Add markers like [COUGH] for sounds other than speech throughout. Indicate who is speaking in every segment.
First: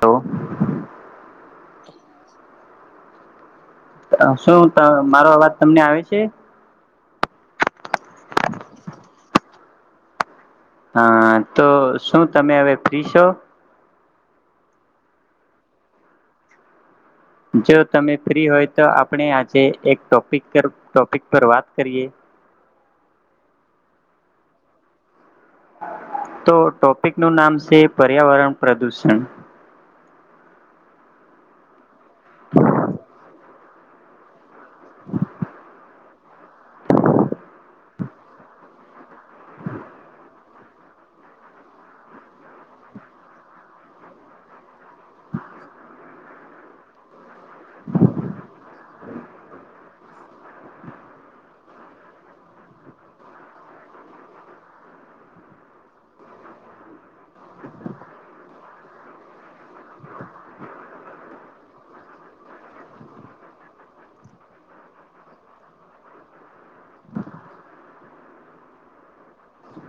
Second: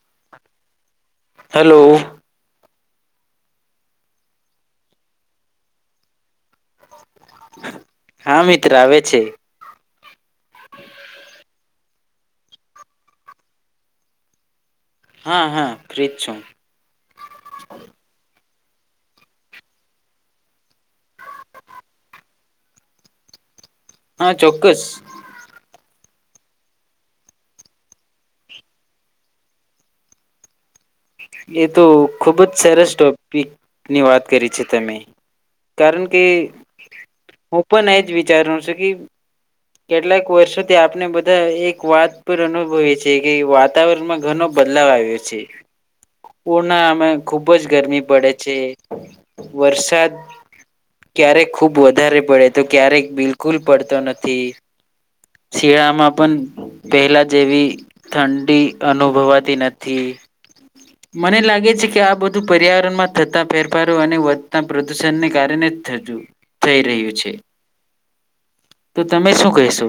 Speaker 1: Hello.
Speaker 2: Hello
Speaker 1: શું મારો [UNINTELLIGIBLE] અવાજ તમને આવે છે.
Speaker 2: હા મિત્ર આવે છે.
Speaker 1: હા તો શું તમે હવે ફ્રી છો.
Speaker 2: હા હા ફ્રીજ છું.
Speaker 1: જો તમે ફ્રી હોય તો આપણે આજે એક ટોપ પર ટોપિક પર વાત કરીએ.
Speaker 2: હા ચોક્કસ.
Speaker 1: તો ટોપિક નું નામ છે પર્યાવરણ પ્રદુષણ.
Speaker 2: એ તો ખૂબ જ સરસ ટોપીક ની વાત કરી છે. તમે કારણ કે હું પણ એજ વિચારું છું કે કેટલાક વર્ષોથી આપને બધા એક વાત પર અનુભવી છે કે વાતાવરણમાં ઘણો બદલાવ આવ્યો છે. ઉનાળામાં ખૂબ જ ગરમી પડે છે વરસાદ ક્યારેક ખૂબ વધારે પડે તો ક્યારેક બિલકુલ પડતો નથી શિયાળામાં પણ પહેલા જેવી ઠંડી અનુભવાતી નથી. મને લાગે છે કે આ બધું પર્યાવરણમાં થતા ફેરફારો અને વધતા પ્રદુષણને કારણે જ થતુ થઈ રહ્યું છે તો તમે શું કહેશો?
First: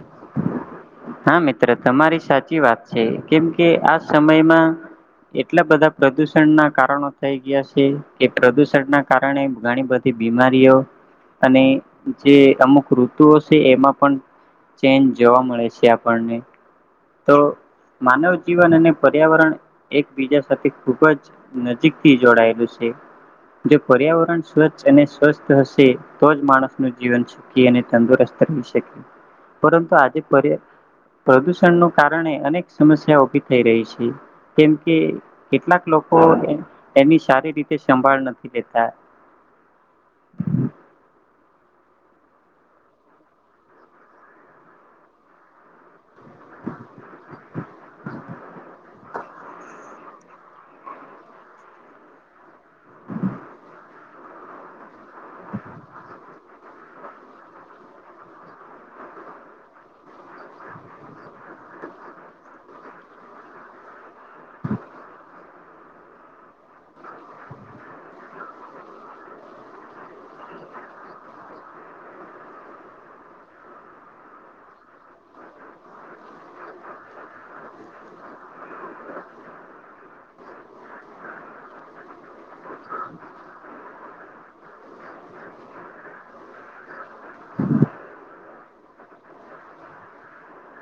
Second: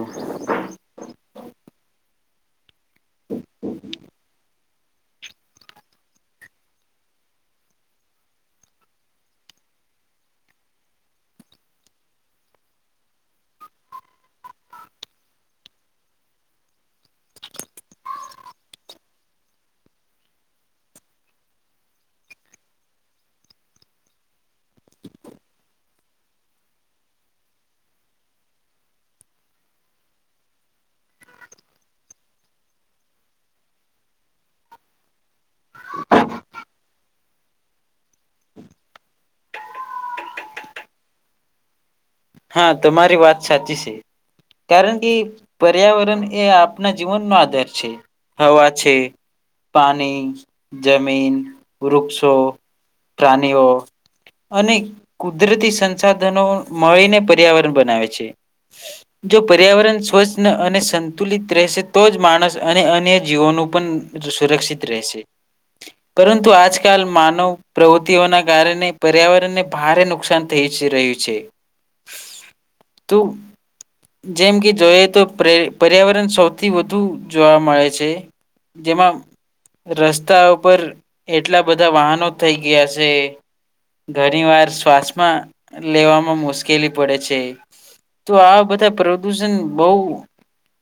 Speaker 1: હા મિત્ર તમારી સાચી વાત. છે કેમ કે આ સમયમાં એટલા બધા પ્રદુષણ ના કારણો થઈ ગયા છે કે પ્રદુષણના કારણે ઘણી બધી બીમારીઓ અને જે અમુક ઋતુઓ છે એમાં પણ ચેન્જ જોવા મળે છે આ પણને તો માનવ જીવન અને પર્યાવરણ એકબીજા સાથે ખૂબ જ નજીકથી જોડાયેલું છે જો પર્યાવરણ સ્વચ્છ અને સ્વસ્થ હશે તો જ માણસનું જીવન સુખી અને તંદુરસ્ત રહી શકે પરંતુ આજે પર યા પ્રદુષણનુ કારણે અનેક સમસ્યા ઉભી થઈ રહી છે કેમ કે કેટલાક લોકો એની શારીર રીતે સંભાળ નથી દેતા.
Speaker 2: હા તમારી વાત સાચી છે કારણ કે પર્યાવરણ એ આપના જીવનમાં આદર છે. હવા છે પાની જમીન વૃક્ષો પ્રાણીઓ અને કુદરતી સંસાધનો મળીને પર્યાવરણ બનાવે છે જો પર્યાવરણ સ્વચ્છ અને સંતુલિત રહેશે તો જ માણસ અને અન્ય જીવનું પણ સુરક્ષિત રહેશે પરંતુ આજકાલ માનવ પ્રવૃત્તિઓના કારણે પર્યાવરણને ભારે નુકસાન થઈજ રહ્યું છે. તો જેમ કે જોઈએ તો પ્રે પર્યાવરણ સૌથી વધુ જોવા મળે છે જેમાં રસ્તા ઉપર એટલા બધા વાહનો થઈ ગયા છે ઘણી વાર શ્વાસમાં લેવામાં મુશ કેલી પડે છે તો આ બધા પ્રદૂષણ બવ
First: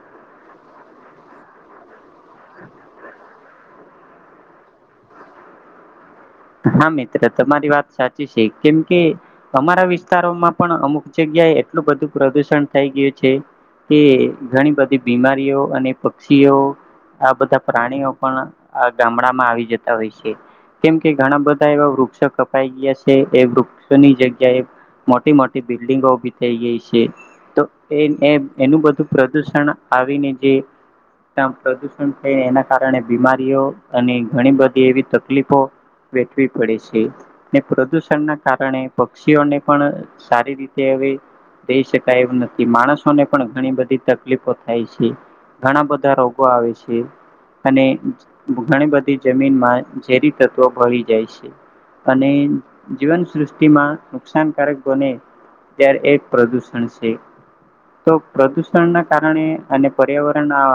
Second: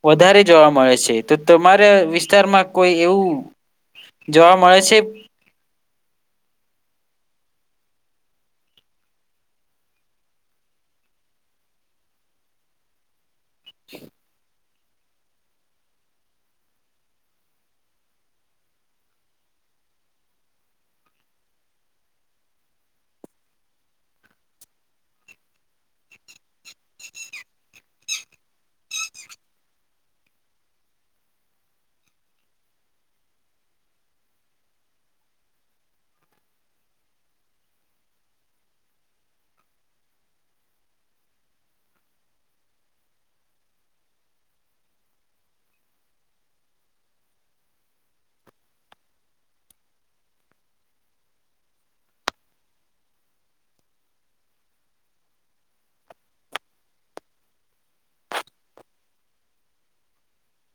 Speaker 2: વધારે જોવા મળે છે તો તમારા વિસ્તારમાં કોઈ એવું જોવા મળે છે
Speaker 1: હા મિત્ર તમારી વાત સાચી છે કેમ કે અમારા વિસ્તારોમાં પણ અમુક જગ્યાએ એટલું બધું પ્રદુષણ થઈ ગયું છે. કે ઘણી બ બીમારીઓ અને પક્ષીઓ આ બધા પ્રાણીઓ પણ આ ગામડામાં આવી જતા હોય છે કેમ કે ઘણા બધા એવા વૃક્ષો કપાઈ ગયા છે એ વૃક્ષોની જગ્યાએ મોટી મોટી બિલ્ડિંગો ઉભી થઈ ગઈ છે તો એ એનું બધું પ્રદુષણ આવીને જે તા પ્રદુષણ થઈ એના કારણે બીમારીઓ અને ઘણી બધી એવી તકલીફો વેઠવી પડે છે ને પ્રદૂષણના કારણે પક્ષીઓને પણ સારી રીતે હવે રઈ શકાય એવુ નથી માણસોને પણ ઘણી બધી તકલીફો થાય છે ઘણા બધા રોગો આવે છે અને ઘણી બધી જમીનમાં ઝેરી તત્વો ભય જાય છે અને જીવન સૃષ્ટિમાં નુકસાનકારક બને ત્યારે એ પ્રદુષણ છે તો પ્રદુષણના કારણે અને પર્યાવરણના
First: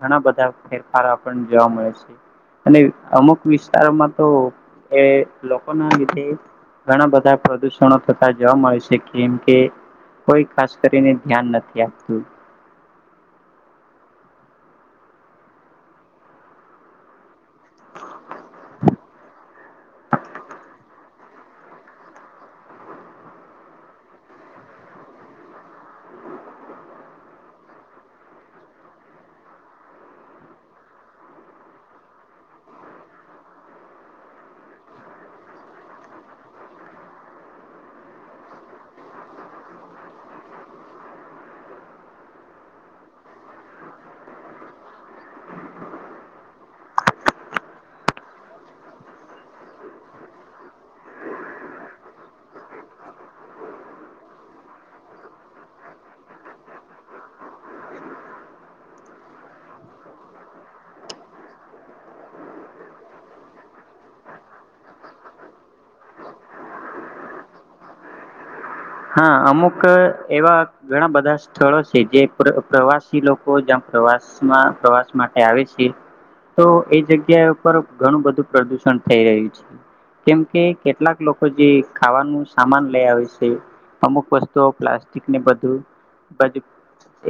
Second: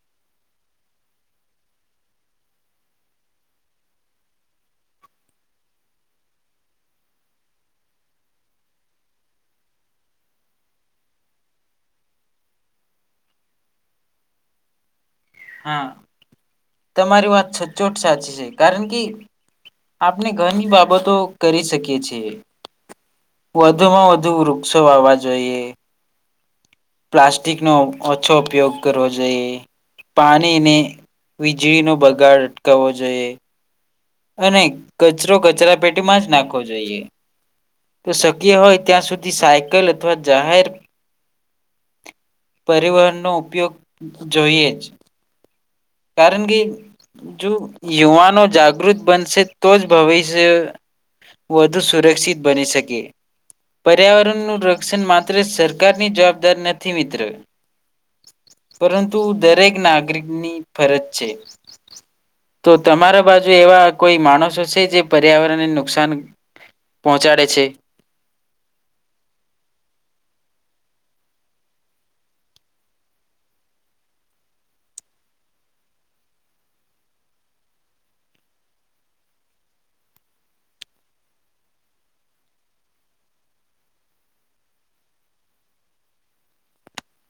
Speaker 1: ઘણા બધા ફેરફાર આપણને જોવા મળે છે અને અમુક વિસ્તારોમાં તો એ લોકો ના લીધે ઘણા બધા પ્રદુષણો થતા જોવા મળે છે કેમ કે કોઈ ખાસ કરીને ધ્યાન નથી આપતું.
Speaker 2: હા તમારી વાત સચોટ સાચી છે કારણ કે આપણે ઘણી બાબતો કરી શકીએ છીએ વધુમાં વધુ વૃક્ષો વાવવા જોઈએ પ્લાસ્ટિકનો ઓછો ઉપયોગ કરવો જોઈએ પાણીને વીજળીનો બગાડ અટકાવવો જોઈએ. અને કચરો કચરા પેટીમાં જ નાખવો જોઈએ તો શક્ય હોય ત્યાં સુધી સાયકલ અથવા જાહેર પરિવહનનો ઉપયોગ જોઈએ જ. કારણ કે જો યુવાનો જાગૃત બનશે તો જ ભવિષ્ય વધુ સુરક્ષિત બની શકે પર્યાવરણનું રક્ષણ માત્ર સરકારની જવાબદાર નથી મિત્ર પરંતુ દરેક નાગરિકની ફરજ છે તો તમારા બાજુ એવા કોઈ માણસો છે જે પર્યાવરણને નુકસાન પહોંચાડે છે
Speaker 1: હા અમુક એવા ઘણા બધા સ્થળો છે જે પ્રવાસી લોકો જ્યાં પ્રવાસમાં પ્રવાસ માટે આવે છે તો એ જગ્યા ઉપર ઘણું બધું પ્રદુષણ થઈ રહ્યું છે કેમ કે કેટલાક લોકો જે ખાવાનું સામાન લઈ આવે છે. અમુક વસ્તુઓ પ્લાસ્ટિકને બધું બધુ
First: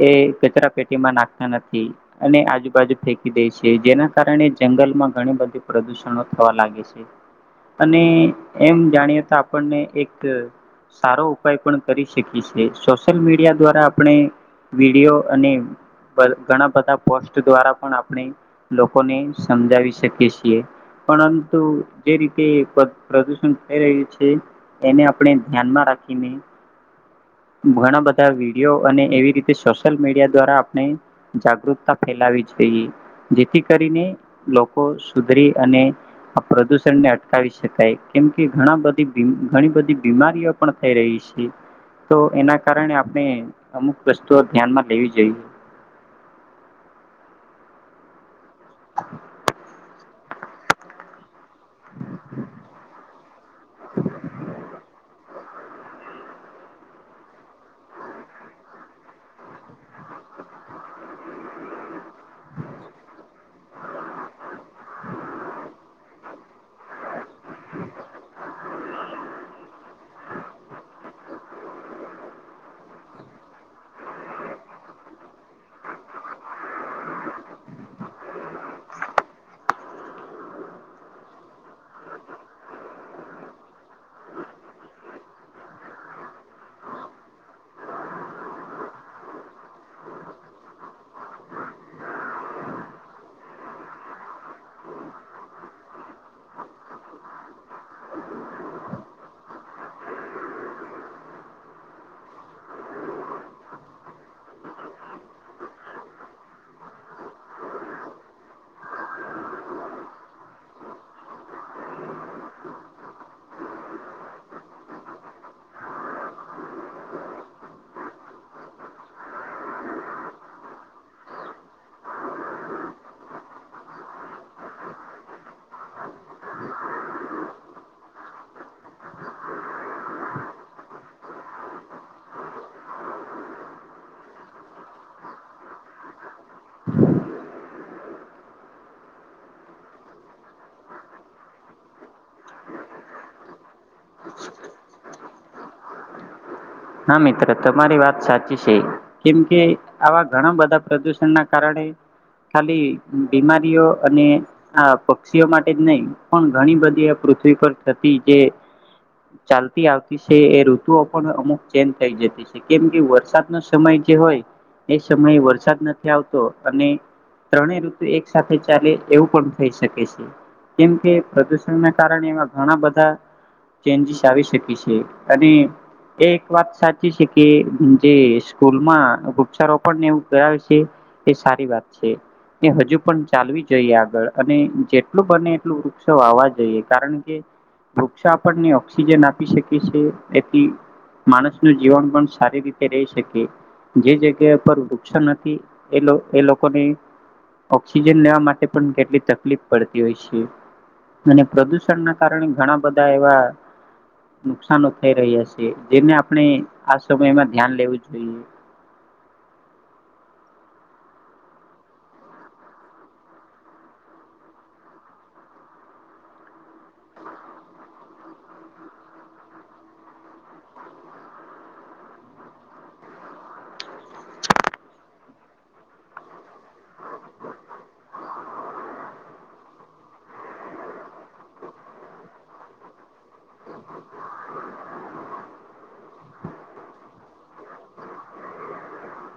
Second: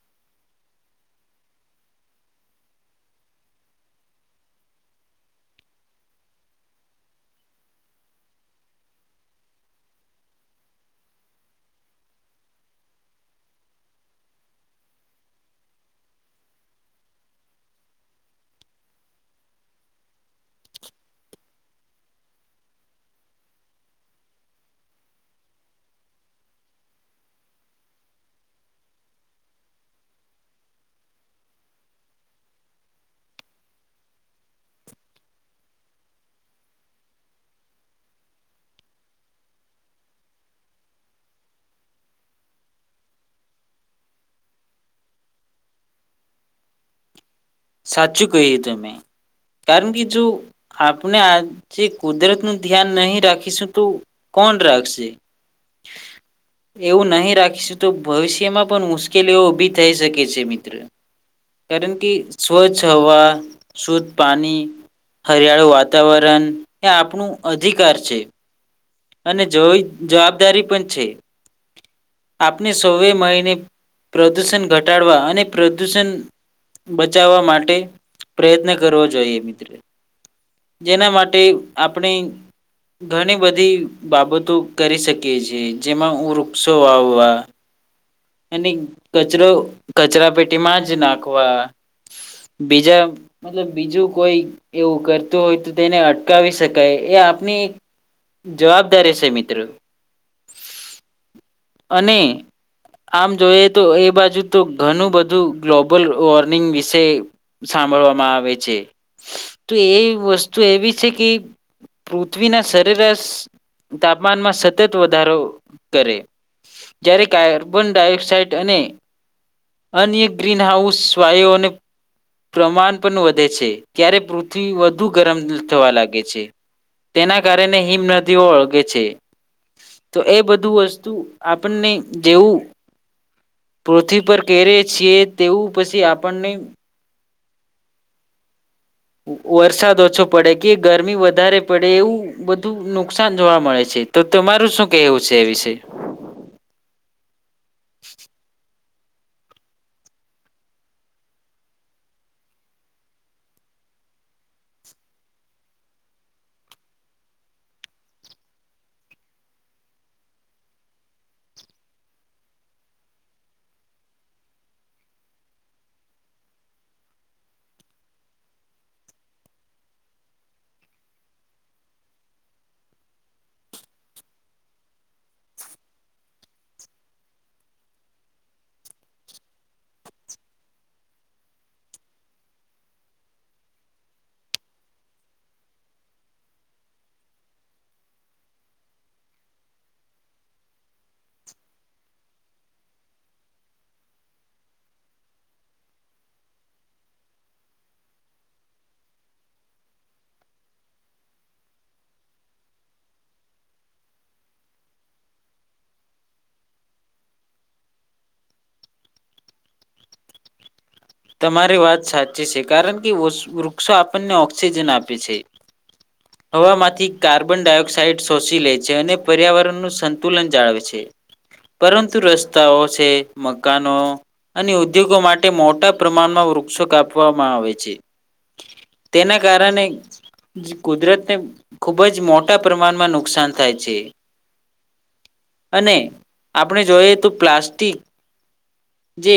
Speaker 1: એ કચરા પેટીમાં નાખતા નથી અને આજુબાજુ ફેંકી દે છે જેના કારણે જંગલમાં ઘણી બધી પ્રદુષણો થવા લાગે છે અને એમ જાણીએ તો આપણને એક સારો પાય પણ કરી શકી છીએ સોશિયલ મીડિયા દ્વારા આપણે વિડીયો અને ઘણા બધા પોસ્ટ દ્વારા પણ આપણે લોકોને સમજાવી શકી છીએ પરંતુ જે રીતે પ્રદૂષણ થઈ રહ્યું છે એને આપણે ધ્યાનમાં રાખ [UNINTELLIGIBLE] ઘણા બધા વિડીયો અને એવી રીતે સોશિયલ મીડિયા દ્વારા આપણે જાગૃતતા ફેલાવી જોઈએ જેથી કરીને લોકો સુધરી અને પ્રદુષણને અટકાવી શકાય કેમ કે ઘણા બધી ઘણી બધી બીમારીઓ પણ થઈ રહી છે. તો એના કારણે આપણે અમુક વસ્તુઓ ધ્યાનમાં લેવી જોઈએ.
Speaker 2: સાચું કહ્યું તમે કારણ કે જો આપણે આજે કુદરતનું ધ્યાન નહીં રાખીશું તો કોણ રાખશે? એવું નહીં રાખીશું તો ભવિષ્યમાં પણ મુશ્કેલી ઉભી થઈ શકે છે મિત્ર કારણ કે સ્વચ્છ હવા, શુદ્ધ પાણી, હરિયાળુ વાતાવરણ એ આપણું અધિકાર છે. અને જો જવાબદારી પણ છે આપણે સૌએ મળીને પ્રદુષણ ઘટાડવા અને પ્રદુષણ બચાવવા માટે પ્રયત્ન કરવો જોઈએ મિત્ર. જેના માટે આપણે ઘણી બધી બાબતો કરી શકીએ છીએ જેમાં હું વૃક્ષો વાવવા એની કચરો કચરાપેટીમાં જ નાખવા બીજા મતલબ બીજું કોઈ એવું કરતું હોય તો તેને અટકાવી શકાય એ આપની જવાબદારી છે મિત્ર અને આમ જોઈએ તો એ બાજુ તો ઘણું બધું ગ્લોબલ વોર્મિંગ વિશે સાંભળવામાં આવે છે તો એ વસ્તુ એવી છે કે પૃથ્વીના સરેરશ તાપમાનમાં સતત વધારો કરે જ્યારે કા કાર્બન ડાયોક્સાઇડ અને અન્ય ગ્રીન હાઉસ વાયુઓને પ્રમાણ પન વધે છે ત્યારે પૃથ્વી વધુ ગરમ થવા લાગે છે તેના કારણે હિમનદીઓ ઓળગે છે તો એ બધું વસ્તુ આપણને જેવું પૃથ્વી પર કેરીએ છીએ તેવું પછી આપણને વરસાદ ઓછો પડે કે ગરમી વધારે પડે એવું બધું નુકસાન જોવા મળે છે તો તમારું શું કેહવું છે એ વિશે?
Speaker 1: હા મિત્ર. તમારી વાત સાચી છે. કેમકે આવા ઘણા બધા પ્રદુષણના કારણે ખાલી બીમારીઓ અને આ પક્ષીઓ માટે જ નહીં પણ ઘણી બધી પૃથ્વી પર થતી જે ચાલતી આવતી છે એ ઋતુઓ પણ અમુક ચેંજ થઈ જતી છે કેમ કે વરસાદનો સમય જે હોય એ સમયે વરસાદ નથી આવતો અને ત્રણેય ઋતુ એક સાથે ચાલે એવું પણ થઈ શકે છે. વાત સાચી છે કે જે સ્કૂલમાં વૃક્ષારોપણને એવું કરાવે છે એ સારી વાત છે એ હજુ પણ ચાલવી જોઈએ આગળ અને જેટલું બને એટલું વૃક્ષો વાવવા જોઈએ કારણ કે વૃક્ષો આપણને ઓક્સિજન આપી શકે છે એથી માણસનું જીવન પણ સારી રીતે રહી શકે જે જગ્યા પર વૃક્ષ નથી એ એ લોકોને ઓક્સિજન લેવા માટે પણ કેટલી તકલીફ પડતી હોય છે અને પ્રદુષણના કારણે ઘણા બધા એવા નુકસાનો થઈ રહ્યા છે. જેને આપણે આ સમયમાં ધ્યાન લેવું જોઈએ.
Speaker 2: તમારી વાત સાચી છે કારણ કે વૃક્ષો આપણને ઓક્સિજન આપે છે હવામાંથી કાર્બન ડાયોક્સાઇડ શોષી લે છે અને પર્યાવરણનું સંતુલન જાળવે છે પરંતુ રસ્તાઓ શે, મકાનો અને ઉદ્યોગો માટે મોટા પ્રમાણમાં વૃક્ષો કાપવામાં આવે છે તેના કારણે કુદરતને ખૂબ જ મોટા પ્રમાણમાં નુકસાન થાય છે અને આપણે જોઈએ તો પ્લાસ્ટિક જે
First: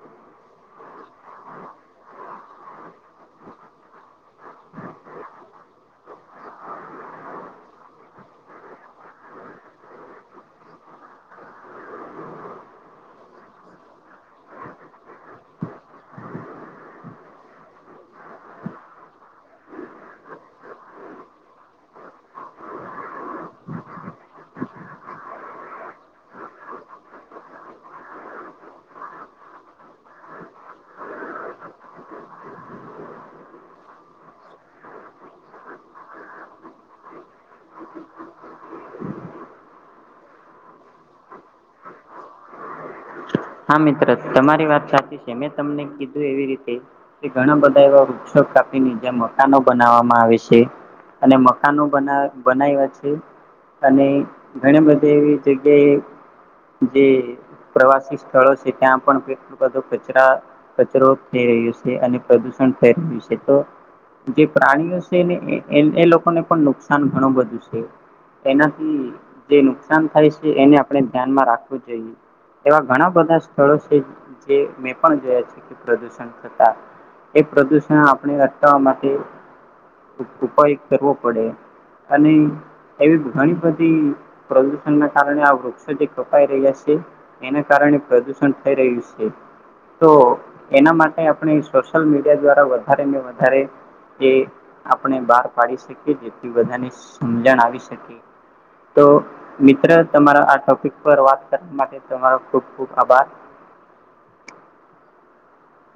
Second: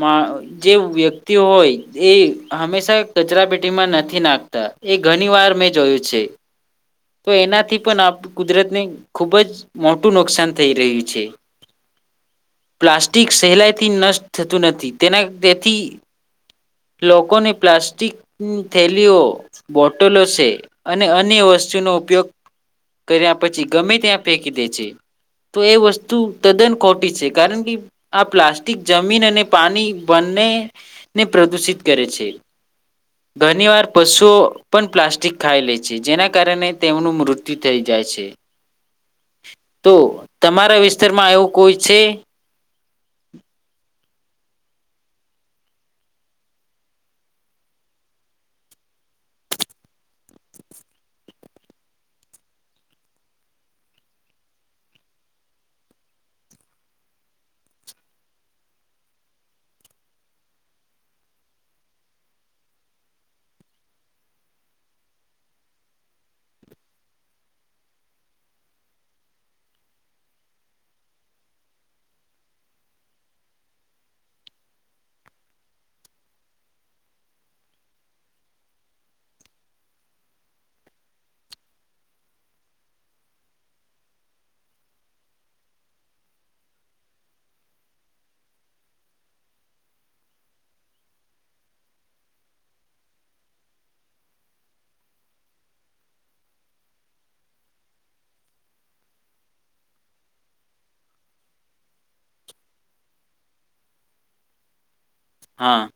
Speaker 2: મા જે વ્યક્તિઓ હોય એ હંમેશા કચરાપેટીમાં નથી નાખતા એ ઘની વાર મેં જોયું છે તો એનાથી પણ આપ કુદરતને ખુબ જ મોટું નુકસાન થઈ રહ્યું છે પ્લાસ્ટિક સહેલાઈથી નષ્ટ થતું નથી તેના તેેથી લોકોને પ્લાસ્ટિક થેલીઓ, બોટલો છે અને અન્ય વસ્તુનો ઉપયોગ કર્યા પછી ગમે ત્યાં ફેંકી દે છે તો એ વસ્તુ તદ્દન ખોટી છે કારણ કે આ પ્લાસ્ટિક જમીન અને પાણી બંનેને પ્રદુષિત કરે છે ઘણી વાર પશુઓ પણ પ્લાસ્ટિક ખાઈ લે છે જેના કારણે તેમનું મૃત્યુ થઈ જાય છે તો તમારા વિસ્તારમાં એવું કોઈ છે
Speaker 1: હા મિત્ર તમારી વાત સાચી છે મેં તમને કીધું એવી રીતે કે ઘણા બધા એવા વૃક્ષો કાપીને જ્યાં મકાનો બનાવવામાં આવે છે અને મકાનો બનાયવા છે અને ઘણી બધી એવી જગ્યાએ જે પ્રવાસી સ્થળો છે ત્યાં પણ કેટલું બધો કચરા કચરો થઈ રહ્યો છે અને પ્રદૂષણ થઈ રહ્યું છે તો જે પ્રાણીઓ છેને એ લોકોને પણ નુકસાન ઘણું બધું છે એનાથી જે નુકસાન થાય છે એને આપણે ધ્યાનમાં રાખવું જોઈએ એવા ઘણા બધા સ્થળો છે જે મેં પણ જોયા છે કે પ્રદૂષણ થતા એ પ્રદૂષણ આપણે અટકાવવા માટે ઉપાય કરવો પડે અને એવી ઘણી બધી પ્રદૂષણના કારણે આ વૃક્ષો જે કપાઈ રહ્યા છે એના કારણે પ્રદૂષણ થઈ રહ્યું છે તો એના માટે આપણે સોશિયલ મીડિયા દ્વારા વધારે ને વધારે એ આપણે બહાર પાડી શકીએ જેથી બધાને સમજણ આવી શકી તો મિત્ર તમારા આ ટોપિક પર વાત કરવા માટે તમારો ખૂબ ખૂબ આભાર.
Speaker 2: હા.